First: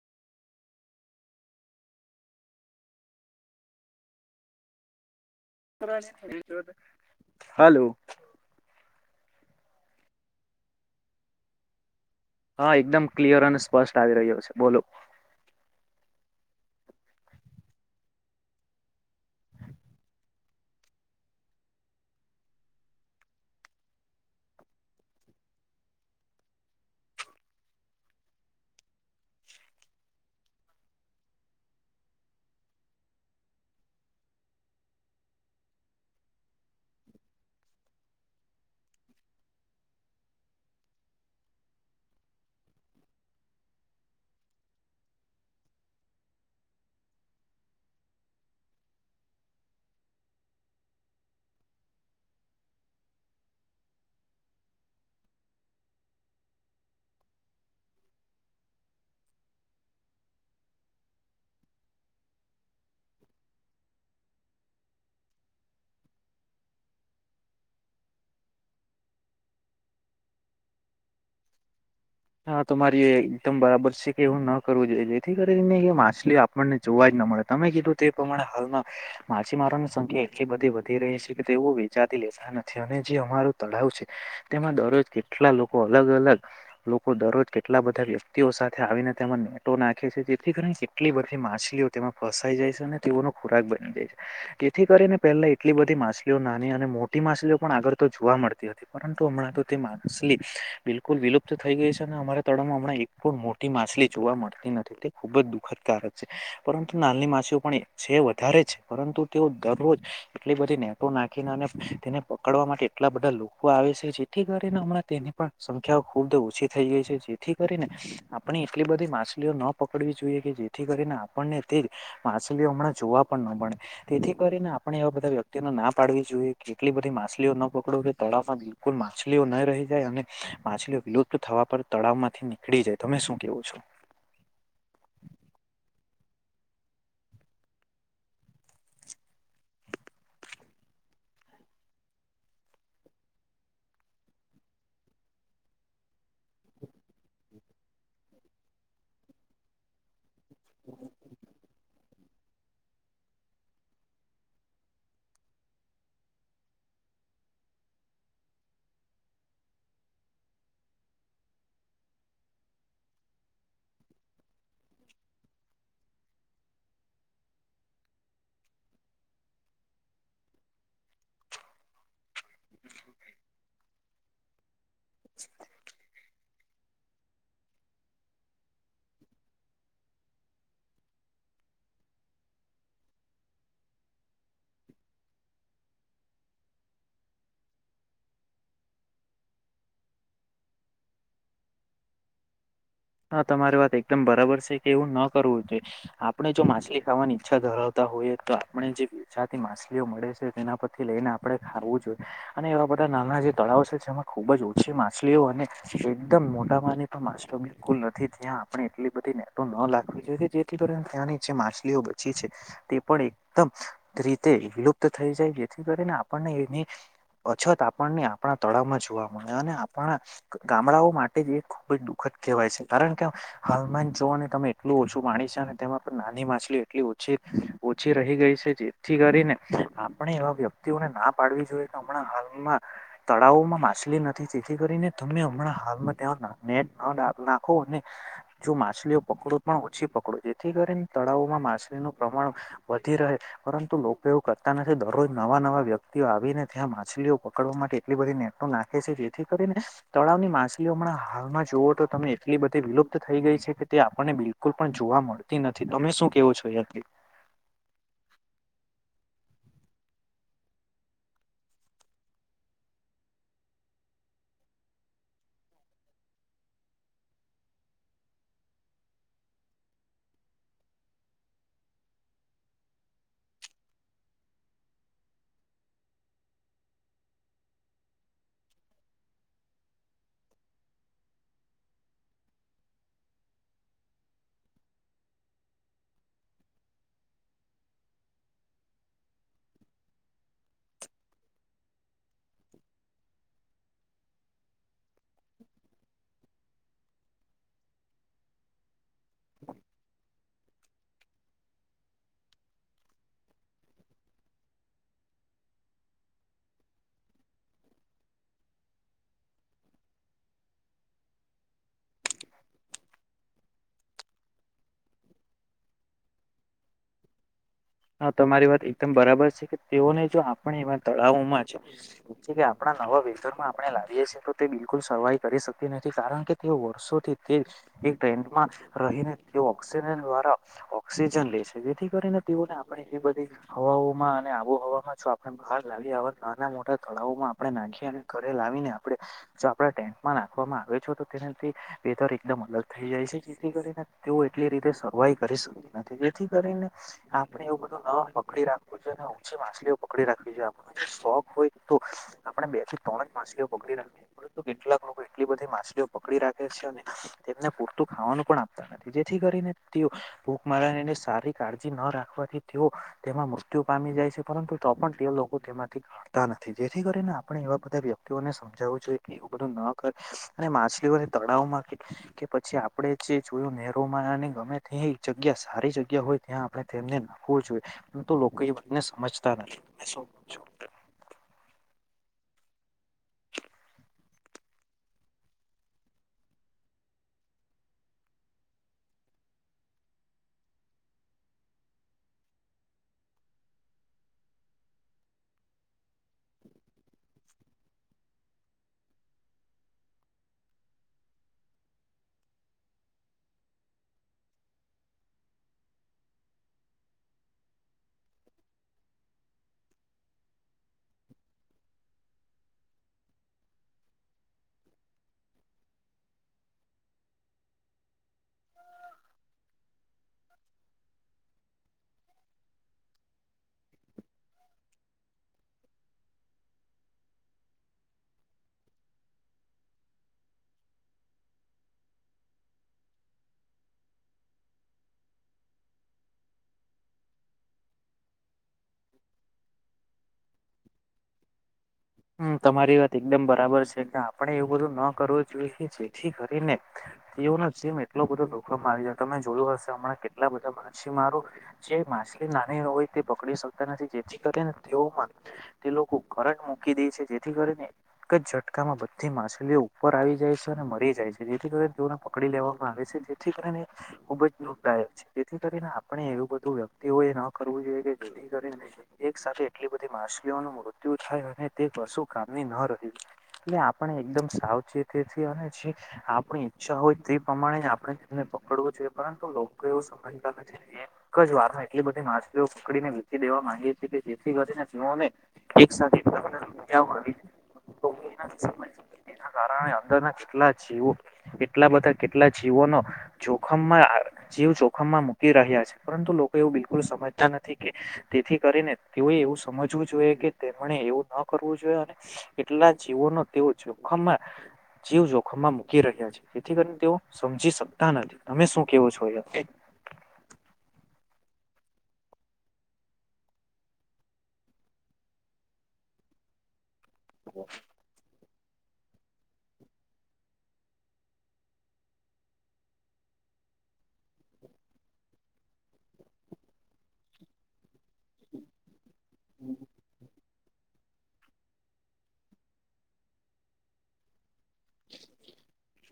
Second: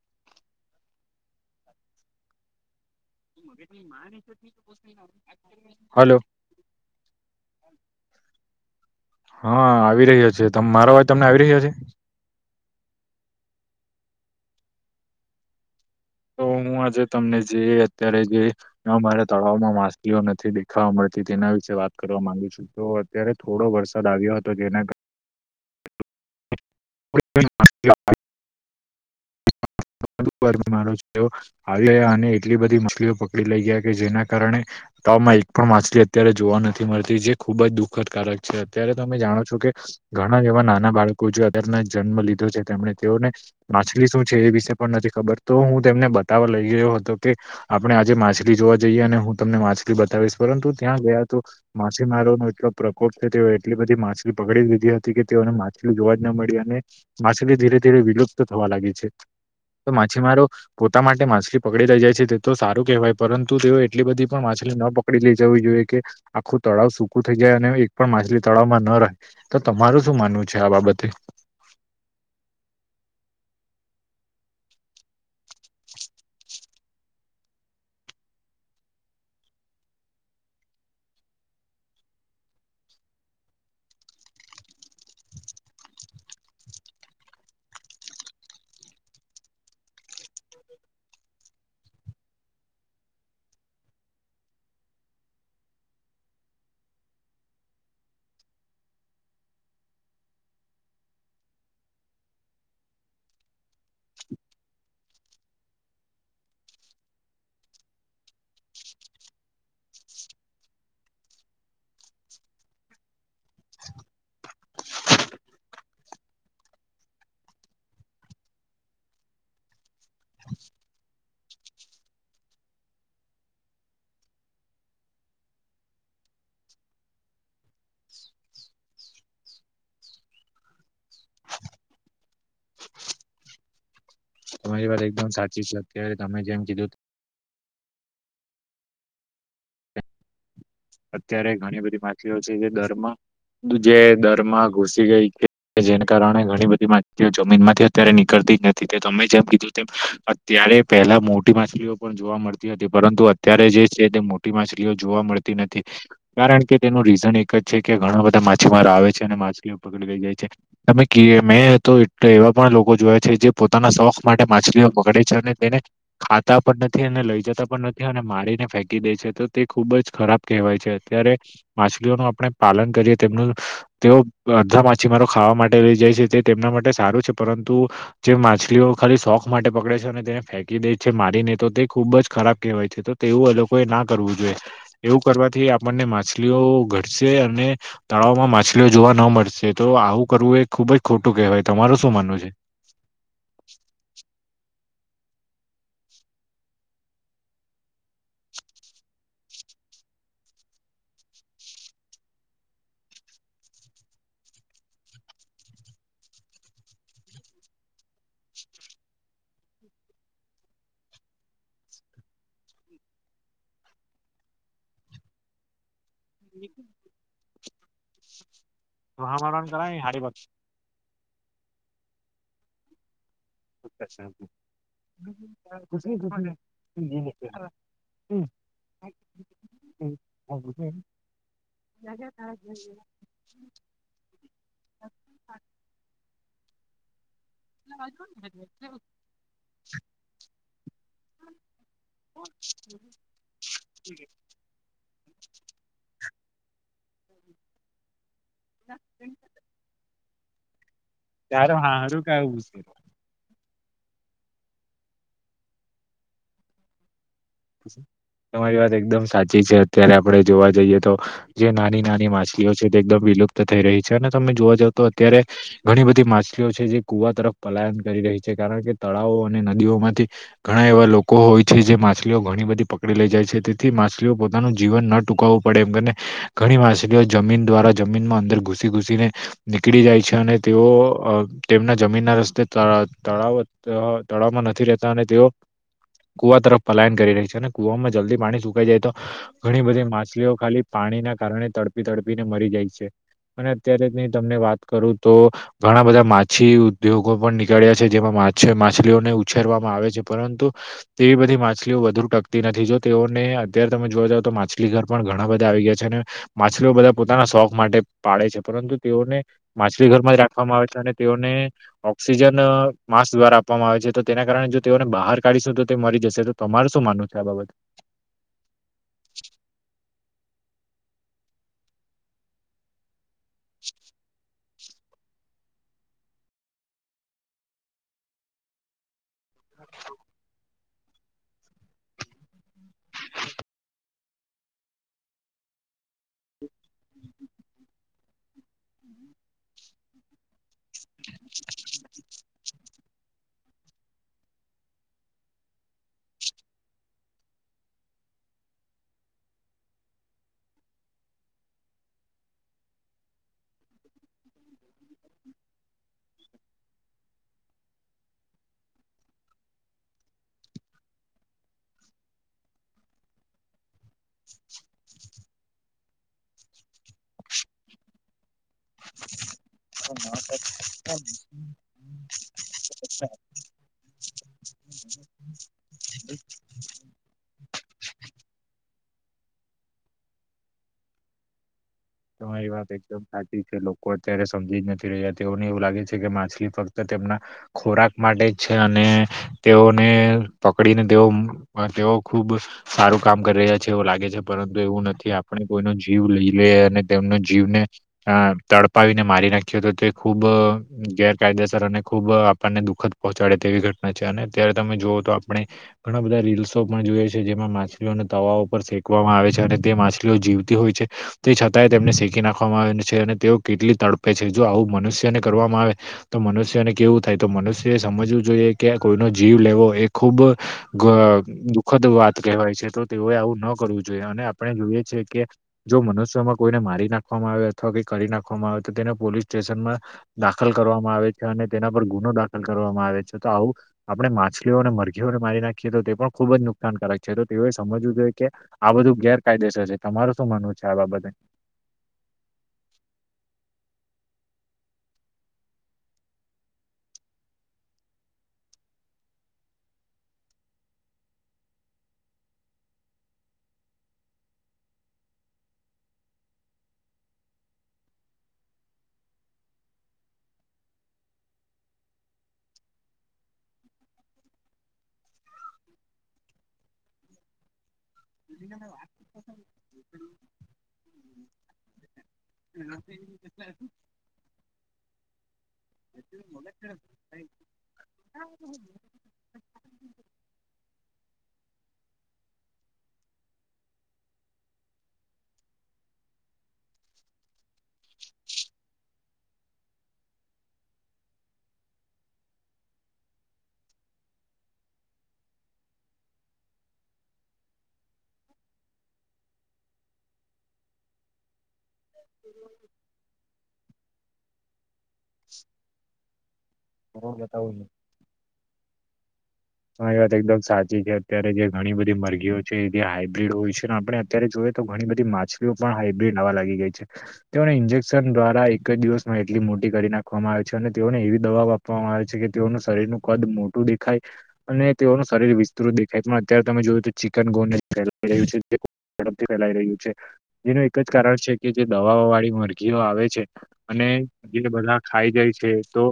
[inaudible] [unintelligible] Hello hello. હા આવી રહ્યો છે, મારો વાજ તમને આવી રહ્યો છે. હા એકદમ ક્લિયર અને સ્પષ્ટ આવી રહ્યો છે, બોલો. તો. હું આજે તમને જે અત્યારે જે અમારા તળાવમાં માછલીઓ નથી દેખાવા મળતી તેના વિશે. વાત કરવા માંગીશું તો અત્યારે થોડો વરસાદ આવ્યો હતો જેના. [inaudible] [inaudible] આવી ગયા અને એટલી બધી મછલીઓ પકડી લઈ ગયા કે જેના કારણે. તાવમાં એક પણ માછલી અત્યારે જોવા નથી મળતી જે ખુબ જ દુઃખદકારક છે, અત્યારે તમે જાણો છો કે. ઘણા એવા નાના બાળકો જો. જન્મ લીધો છે, તેમ તેઓને માછલી શું છે, એ વિશે પણ નથી ખબર તો હું તેમને બતાવ. ગયો હતો કે આપણે આજે માછલી જોવા જઈએ અને હું તમને માછલી બતાવીશ પરંતુ ત્યાં ગયા તો. માછીમારો નો એટલો પ્રકોપ છે, તેઓ એટલી બધી માછલી પકડી દીધી હતી કે તેઓને માછલી જોવા. ન મળી અને માછલી ધીરે ધીરે વિલુપ્ત થવા લાગી છે. તો માછીમારો પોતા માટે માછલી પકડી રઈ જાય છે, તે તો સારું કહેવાય પરંતુ તેઓ એટલી બધી પણ માછલી. માછલી ન પકડી લે જવી જોઈએ કે આખું તળાવ સૂકું થઈ જાય અને એક પણ માછલી તળાવ માં ન રહે. તમારું શું માનવું છે, આ બાબતે. હા તમારે એકદમ બરાબર છે, કે એવું ન કરવું જોઈએ જેથી કરીને માછલી આપણને જોવા જ. મળે તમે કીધું તે પ્રમાણે હાલમાં માછીમારોની સંખ્યા એટલી બધી વધી રહી છે, કે તેઓ વેચાતી. લેતા નથી અને જે અમારું તળાવ છે, તેમાં દરરોજ કેટલા લોકો અલગ અલગ. લોકો દરરોજ કેટલા બધા વ્યક્તિઓ સાથે આવીને તેમાં નેટો નાખે છે, જેથી કરીને કેટલી બધી માછલીઓ. માં ફસાઈ જાય છે, અને તેઓનો ખોરાક બની જાય છે, તેથી કરીને પહેલા એટલી બધી માછલીઓ નાની અને. મોટી માછલીઓ પણ આગળ તો જોવા મળતી હતી પરંતુ હમણાં તો તે માછલી બિલકુલ વિલુપ્ત. થઈ ગઈ છે, અને અમારા તળમાં હમણા એક પણ મોટી માછલી જોવા મળતી નથી તે ખુબ જ દુઃખદકારક છે. પરંતુ નાલની માછીઓ પણ છે, વધારે છે પરંતુ તેઓ દરરોજ એટલી બધી નેટો નાખી. તેને પકડવા માટે એટલા બધા લોકો આવે છે, જેથી કરીને હમણાં તેની પણ સંખ્યા ખૂબ ઓછી થઈ ગઈ છે જેથી કરીને આપણે એટલી બધી માછલીઓ ન પકડવી જોઈએ કે જેથી કરીને. આપણને માછલી હમણાં જોવા પણ ન મળે તેથી કરીને આપણે એવા બધા વ્યક્તિ ના પાડ જો કેટલી બધી માછલીઓ ન પકડ તળાવમાં બિલકુલ માછલીઓ ન રહી જાય અને માછલીઓ. લુપ્ત થવા પર તળાવ માંથી નીકળી જાય તમે શું કેવું છો. તમારી વાત એકદમ સાચી છે અત્યારે તમે જેમ કીધું. અત્યારે ઘણી બધી માછલીઓ છે જે દરમાં જે દરમાં ઘૂસી ગઈ કે કે જેને કારણે ઘણી બધી માહિતઓ જમીન માંથી અત્યારે નીકળતી જ નથી તે તમે જેમ કીધું તેમ ત્યારે પેલા મોટી માછલીઓ પણ જોવા મળતી હતી પરંતુ અત્યારે જે છે તે મોટી માછલીઓ જોવા મળતી નથી કારણ કે તેનું રીઝન એક જ છે કે ઘણા બધા માછીમારો આવે છે અને માછલીઓ પગડી લઈ જાય છે તમે મેં તો એવા પણ લોકો જોયા છે જે પોતાના શોખ માટે માછલીઓ પકડે છે તેને ખાતા પણ નથી અને લઈ જતા પણ નથી અને મારીને ફેંકી દે છે તો તે ખુબ જ ખરાબ કહેવાય છે અત્યારે માછલીઓનું આપણે પાલન કરીએ તેમનું તેઓ અડધા મા જ પછી મારો ખાવા માટે લઈ જાય છે તે તેમના માટે સારું છે પરંતુ જે માછલીઓ ખાલી શોખ માટે પકડે છે અને તેને ફેંકી દે છે મારીને તો તે ખૂબ જ ખરાબ કહેવાય છે તો તેવું એ લોકો એ ના કરવું જોઈએ. એવું કરવાથી આપણને માછલીઓ ઘટશે અને તળાવમાં માછલીઓ જોવા ન મળશે તો આવું કરવું એ ખુબ જ ખોટું કહેવાય તમારુ શું માનવું છે. હા તમારી વાત એકદમ બરાબર છે એવું ન કરવું જોઈએ આપણેે જો માછલી ખાવાની ઈચ્છા ધરાવતા હોઈએ તો આપણે જે વેચાતી માછલી માછલી મળે છે તેના પરથી લઈને આપણે ખાવું જોઈએ અને એવા બધા નાના જે તળાવ છે એમાં ખુબ જ ઓછી માછલીઓ અને એકદમ મોટા પાની પણ માછલીઓ પણ બિલકુલ નથી ત્યાં આપણે એટલી બધી નેટો ના નાખવી જોઈએ કે જેથી કરીને ત્યાંની જે માછલીઓ બચી છે તે પણ એકદમ રીતે વિલુપ્ત થઈ જાય જેથી કરીને આપણને એની અછત આપણને આપણા તળાવમાં જોવા મળે અને આપણા ગામડાઓ માટે જ એ ખુબ જ દુઃખદ કહેવાય છે કારણ કે હવામાન જોઓને તમે એટલું ઓછું માણીશ તેમાં નાની માછલી એટલી ઓછી ઓછી રહી ગઈ છે જેથી કરીને આપણે એવા વ્યક્તિઓને ના પાડવી જોઈએ કે હમણાં હાલમાં તળાવોમાં માછલી નથી જેથી કરીને તને હમણાં હાલમાં ને નાખો અને જો માછલીઓ પકડો પણ ઓછી પકડો જેથી કરીને તળાવમાં માછલીનું પ્રમાણ પણ વધી રહે પરંતુ લોકો એવું કરતા નથી દરરોજ નવા નવા વ્યક્તિઓ આવીને ત્યાં માછલીઓ પકડવા માટે એટલી બધી નેટો નાખે છે જેથી કરીને તળાવની માછલીઓ હમણા હાલમાં જુઓ તો તમે એટલી બધી વિલુપ્ત થઈ ગઈ તે છે આપણને બિલકુલ પણ જોવા મળતી નથી તમે શું કેવો છો [inaudible] તમારી વાત એકદમ સાચી છે અત્યારે આપડણે જોવા જઈએ તો જે નાની નાની માછલીઓ છે તે એકદમ લુપ્ત થઈ રહી છે અને તમે જોવા જાવ તો અત્યારે ઘણી બધી માછલીઓ છે જે કુવા તરફ પલાયન કરી રહી છે કારણ કે તળાવો અને નદીઓમાંથી ઘણા એવા લોકો હોય છે જે માછલી ઘણી બધી પકડી લઈ જાય છે તેથી માછલીઓ પોતાનું જીવન ન ટૂકાવવું પડે એમને ઘણી માછલીઓ જમીન દ્વારા જમીનમાં અંદર ઘૂસી ઘૂસીને નીકળી જાય છે અને તેઓ તેમના જમીન ના રસ્તે તળાવ તળાવમાં નથી રહેતા અને તેઓ કુવા તરફ પલાયન કરી રહી છે અને કુવામાં જલ્દી પાણી સુકાઈ જાય તો ઘણી બધી માછલીઓ ખાલી પાણીના કારણે તળ તડપી તડપી ને મરી જાય છે. અને અત્યારેની તમને વાત કરું તો ઘણા બધા માછી ઉદ્યોગો પણ નીકળ્યા છે જેમાં માં માછ માછલીઓને ઉછેરવામાં આવે છે પરંતુ તેવી બધી માછ માછલીઓ વધુ ટકતી નથી જો તેઓને અત્યારે તમે અત્યાર જોવા જાવ તો માછલી ઘર પણ ઘણા બધા આવી ગયા છે અને માછલીઓ બધા પોતાના શોખ માટે પાળે છે પરંતુ તેઓને માછલી ઘરમાં જ રાખવામાં આવે છે અને તેઓને ઓક્સિજન માસ દ્વારા આપવામાં આવે છે તો તેના કારણે જો તેઓને બહાર કાઢીશું તો તે મરી જશે તો તમારે શું માનવું છે આ બાબત હા તમારી વાત એકદમ બરાબર છે કે તેઓને જો આપણે એવા તળાવોમાં છે છે કે આપણા નવા વિ સ્તારમાં આપણે લાવીએ છીએ તો તે બિલકુલ સર્વાઈ કરી શકતી નથી કારણ કે તે વર્ષોથી તે ટ્રેડમાં રહીને તે ઓક્સિજન દ્વારા ઓક્સિજન લે છે જેથી કરીને તેઓને આબોહમાં છ આપણે બહાર લાવીવા નાના મોટા તળાવોમાં આપણે નાખી અને ઘરે લાવીને આપણે જો આપડા ટેન્ટમાં નાખવામાં આવે તો તેનાથી વેધર એકદમ અલગ થઈ જાય છે જેથી કરીને તેઓ એટલી રીતે સર્વાઈ કરી શકતી નથી જેથી કરીને એવું બધું ન પકડી રાખવું જોઈએ અને ઊચી માછલીઓ પકડી રાખવી જોઈએ આપ શોખ હોય તો આપણે બે થી ત્રણ જ માછલીઓ પકડી રાખી પરંતુ કેટલાક લોકો એટલી બધી માછલીઓ પકડી રાખે છે અને પૂરતું ખાવાનું પણ આપતા નથી જેથી કરીને તેઓ ભૂખ મારાને સારી કાળજી ન રાખ થી તેઓ તેમાં મૃત્યુ પામી જાય છે પરંતુ તો પણ તેઓ લોકો તેમાંથી ઘતા નથી જેથી કરીને આપણે એવા બધા વ્યક્તિઓને સમજાવવું જોઈએ કેું ન કર અને માછલીઓને તળાવમાં કે પછી આપણે જે જોયું નેરોમાં ગમે ત્યા એક જગ્યા સારી જગ્યા હોય ત્યાં આપણે તેમને નખવું જોઈએ પણ તો લોકો એને સમજતા નથી તમારી વાત એકદમ સાચી છે લોકો અત્યારે સમજી જ નથી રહ્યા તેઓને એવું લાગે છે કે માછલી ફક્ત ખોરાક માટે છે અને તેઓને પકડીને તેઓ તેઓ ખુબ સારું કામ કરી રહ્યા છે એવું લાગે છે પરંતુ એવું નથી આપણે કોઈ ન જીવ લઈ લે અને તેમનો જીવને અ તડપાવીને મારી નાખ્યો હતો તે ખુબ ગેરકાયદેસર અને ખુબ આપણને દુઃખદ પહોંચાડે તેવી ઘટના છે અને અત્યારે તમે જોુઓ તો આપણે ઘણા બધા રીલ્સો પણ જેમાં માછલીઓને તવા પર ફેકવામાં આવે છે અને તે માછલીઓ જીવતી હોય છે તે છતાં તેય તેમને શીખી નાખવામાં આવેલ છે અને તેઓ કેટલી તડપે છે જો આવું મનુષ્યને કરવામાં આવે તો મનુષ યને કેવું થાય તો મનુષ્ય સમજવું જોઈએ કે કોઈનો જીવ લેવો એ ખુબ ગ દુઃખદ વાત કહેવાય છે તો તેઓએ આવું ન કરવું જોઈએ અને આપણે જોઈએ છે કે જો મનુષ્યમાં કોઈને મારી નાખવામાં આવે અથવા કોઈ કરી નાખવામાં આવે તો તેને પોલીસ સ્ટેશનમાં દાખલ કરવામાં આવે છે અન ને તેના પર ગુનો દાખલ કરવામાં આવે છે તો આવું આપણે માછલીઓ અને મરઘીઓને મારી નાખીએ તો તે પણ ખુબ નુકસાનકારક છે તો તેઓ સમજવું જોઈએ કે આ બધું ગેરકાયદેસર છે તમારુ શું માનવું છે આ બાબતે? હમ તમારી વાત એકદમ બરાબર છે આપણે એવું બધું ન કરવું જોઈએ કે જેથી કરીને તેવું જેમ એટલો બધો દુખોમા આયવો તમે જોયું હશે હમણાં કેટલા બધા માછી મારો જે માછલી નાની હોય તે પકડી શકતા નથી જેથી કરીને તેઓમાં તે લોકો કરંટ મુ કી દેય છે જેથી કરીને એક જ ઝટકામાં બધી માછલીઓ ઉપર આવી જાય છે અને મરી જાય છે જેથી કરી ને પકડી લેવામાં આવે છે જેથી કરીને ખુબ જ દુખદાયક છે જેથી કરીને આપણે એવું બધું વ્યક્તિઓ એ ન કરવું જોઈએ કે જેરી કરી એક સાથે એટલી બધી માછલીઓનું મૃત્યુ થાય અને કરશું કામની ન રહ્યું એટલે આપણે એકદમ સાવચેતી અને જે આપણી ઈા હોય તે પ્રમાણે આપણે તેમને પકડવું જોઈએ પરંતુ લોકો એવું સમભી ગ છે વાર માં એટલી બધી માછલીઓ પકડીને વેચસી દેવા માંગી હતી કે જેથી કરીને પીઓોને એક સાથે એના કારણે અંદરના કેટલા જેવો કેટલા બધા કેટલા જીવોનો જોખમમાં જીવ જોખમમાં મૂકી રહ્યા છે પરંતુ લોકો એવ બિલકુલ સમજતા નથી કે તેથી કરીને તેઓએ એવું સમજવું જોઈએ કે તેમણે એવું ન કરવું જોઈએ અને એટલા જીવોનો તેઓ જોખમમાં જીવ જોખમમાં મૂકી રહ્યા છે જેથી કરીને તેઓ હું બતાવું સમજી શકતા નથી તમે શું કેવો છો? હ એ વાત એકદમ સાચી છે અત્યારે જે ઘણી બધી મરઘીઓ છે જે હાઈબ્રીડ હોય છે ને આપણે અત્યારે જો ઘણી બધી માછલીઓ પણ હાઈબી ન લાગી ગઈ છે તેને ઈન્જેકશન દ્વારા ક જ દિવસમાં એટલી મોટી કરી નાખવામાં આવે છે અને તેઓને એવી દવાઓ આપવામાં આવે છે કે તેઓનું શરીરનું કદ મોટું દેખાય અને તેઓનું શરીર વિસ્તૃત દેખાય પણ અત્યારે તમે જોયું તો ચિકન ગોને ફેલાઈ રહ્યું છે ઝડપથી ફેલાઈ રહ્યું છે જેનું એક જ કારણ છે કે જે દવાઓ વાળી મરઘીઓ આવે છે અને ગિલ બલા ખાઈ જાય છે તો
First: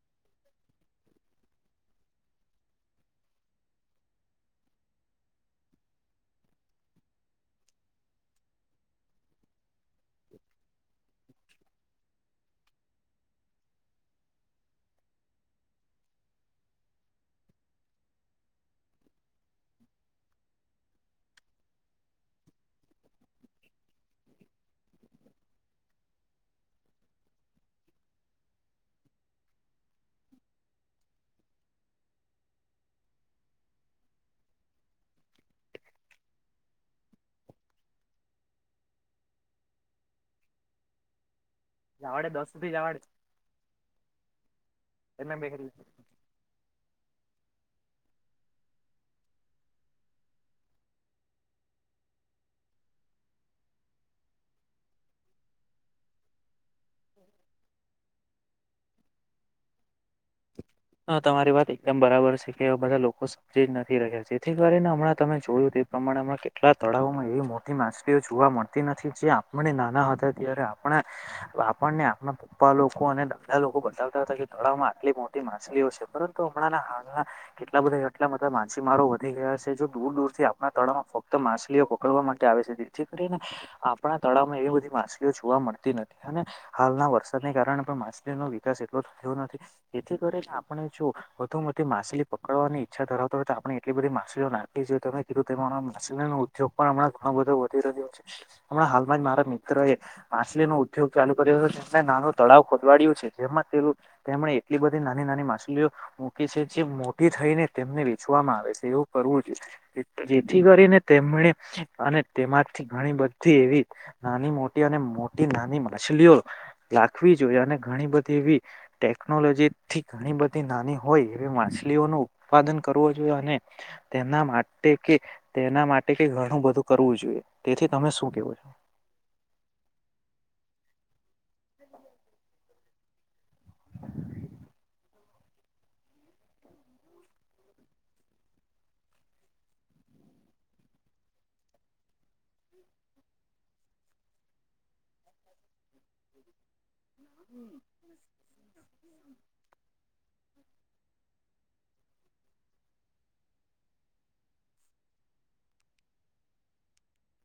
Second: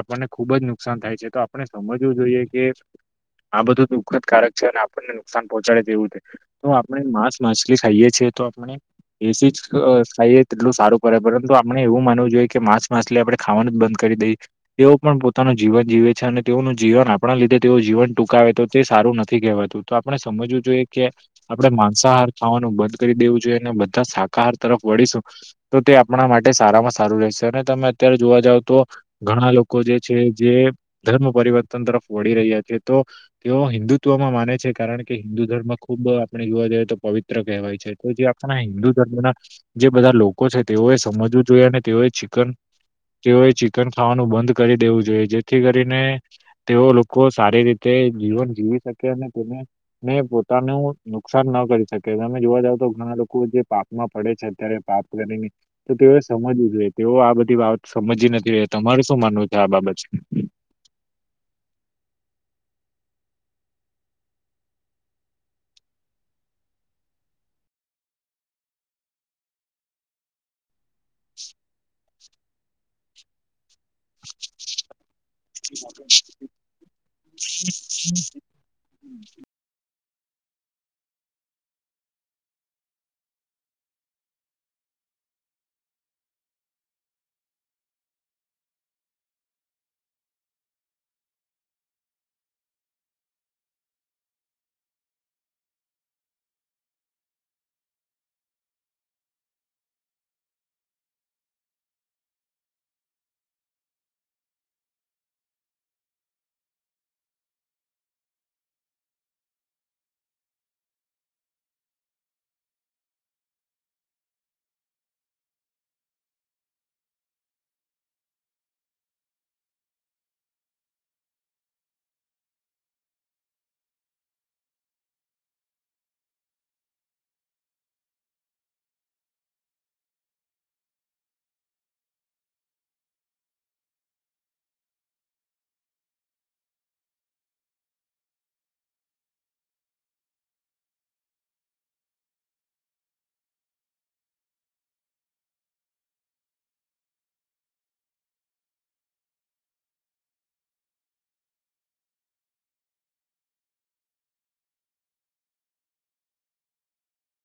આપણને ખુબ જ નુકસાન થાય છે તો આપણે સમજવું જોઈએ કે આ બધું દુઃખદકારક છે અને આપણને નુકસાન પહોંચાડે તેવું છે તો આપણે માંસ માછલી ખાઈએ છે તો આપણે એસી જ ખાઈએ તેટલું સારું પડે પરંતુ આપણે એવું માનવું જોઈએ કે માસ માછલી આપડે ખાવાનું જ બંધ કરી દઈ તેઓ પણ પોતાનું જીવન જીવે છે અને તેઓનું જીવન આપણા લીધે તેઓ જીવન ટૂંકાવે તો તે સારું નથી કે વાતું તો આપણે સમજવું જોઈએ કે આપડે માંસાહાર ખાવાનું બંધ કરી દેવું જોઈએ અને બધા શાકાહાર તરફ વળીશું તો તે આપણા માટે સારામાં સારું રહેશે અને તમે અત્યારે જોવા જાવ તો ઘણા લોકો જે છે જે ધર્મ પરિવર્તન તરફ વળી રહ્યા છે તો તેઓ હિન્દુત્વ પણ માને છે કારણ કે હિન્દુ ધર્મ ખુબ આપણે યુવા દ તો પવિત્ર કહેવાય છે તો જે આપણા હિન્દુ ધર્મ ના જે બધા લોકો છે તેઓએ સમજવું જોઈએ અને તેઓએ જવાડે ચિકન દસ સુધી જવાડે તેઓએ ચિકન ખાવાનું બંધ કરી દેવું જોઈએ એમ બે જેથી કરીને તેઓ લોકો સા રી રીતે જીવન જીવી શકેને પોતાનું નુકસાન ન કરી શકે જોવા જાવ તો ઘણા લોકો જે પાપમા પડે છે અત્યારે પાપ કરીને તો તેઓએ સમજવુ જોઈએ તેઓ આ બધ ધી વાત સમજી નથી તમારે શું માનવું છે આ બાબત એ? હ તમારી વાત એકદમ બરાબર છે કે બધા લોકો સમજી જ નથી રહ્યા જેથી કરીને હમણાં તમે જોયુ કે એ પ્રમાણેમા કેટલા તળાવોમા એવી મોટી માછલીઓ જોવા મળતી નથી જે આપને નાના હતા ત્યારે આપે પણ આપણને આપણા પપ્પા લોકો અને દાદા લોકો બતાવતા હતા કે તળાવ મા આટલી મો તી માછલીઓ છે પરંતુ હમણા હાલના કેટલા બધા એટલા બધા માછીમારો વધી ગયા છે જો દૂર દૂર થી આપણા તળાવમાં ફક્ત માછલીઓ પકડવા માટે આવે છે જેથી કરીને આપણા તળાવમાં એવી બધી માછલી જોવા મળતી નથી અને હાલના વરસાદને કારણે પણ માછલી નો વિકાસ એટલો થયો નથી જેથી કરીને આપણે જો વધુ મતી માછલી પકડવાની ઈચ્છા ધરાવતા હોય તો આપણે એટલી બધી માછલીઓ નાખી તમે કીધુ તે પ્રમાણે માછલી નો ઉદ્યોગ પણ હમણાં ઘણોબધો વધી રહ્યો છે હમણાં હાલમા જ મારા મિત્ર એ માછલી નો ઉદ્યોગ ચાલુ કર્યો હતો તેમને નાનો તળાવ ખોદવાડ્યુ છે જેમાં પેલું તેમણે એટલી બધી નાની નાની માછલીઓ મૂકી છે જે મોટી થઈને તેમને વેચવામાં આવે છે એવુ કરવુ જોઈએ. જેથી કરીને તેમણે અને તેમાંથી ઘણી બધી એવી નાની મો મોટી અને મોટી નાની માછલીઓ લાખવી જોઈ અને ઘણી બધી એવી ટેક નોલોજી થી ઘણી બધી નાની હોય એવી માછલીઓનુ ઉત્પાદન કરવું જોઈએ અને તેમ ના માટે કે તેના માટે કે ઘણું બધું કરવું જોઈએ તેથી તમે શું કેવુ છો? [inaudible] હમ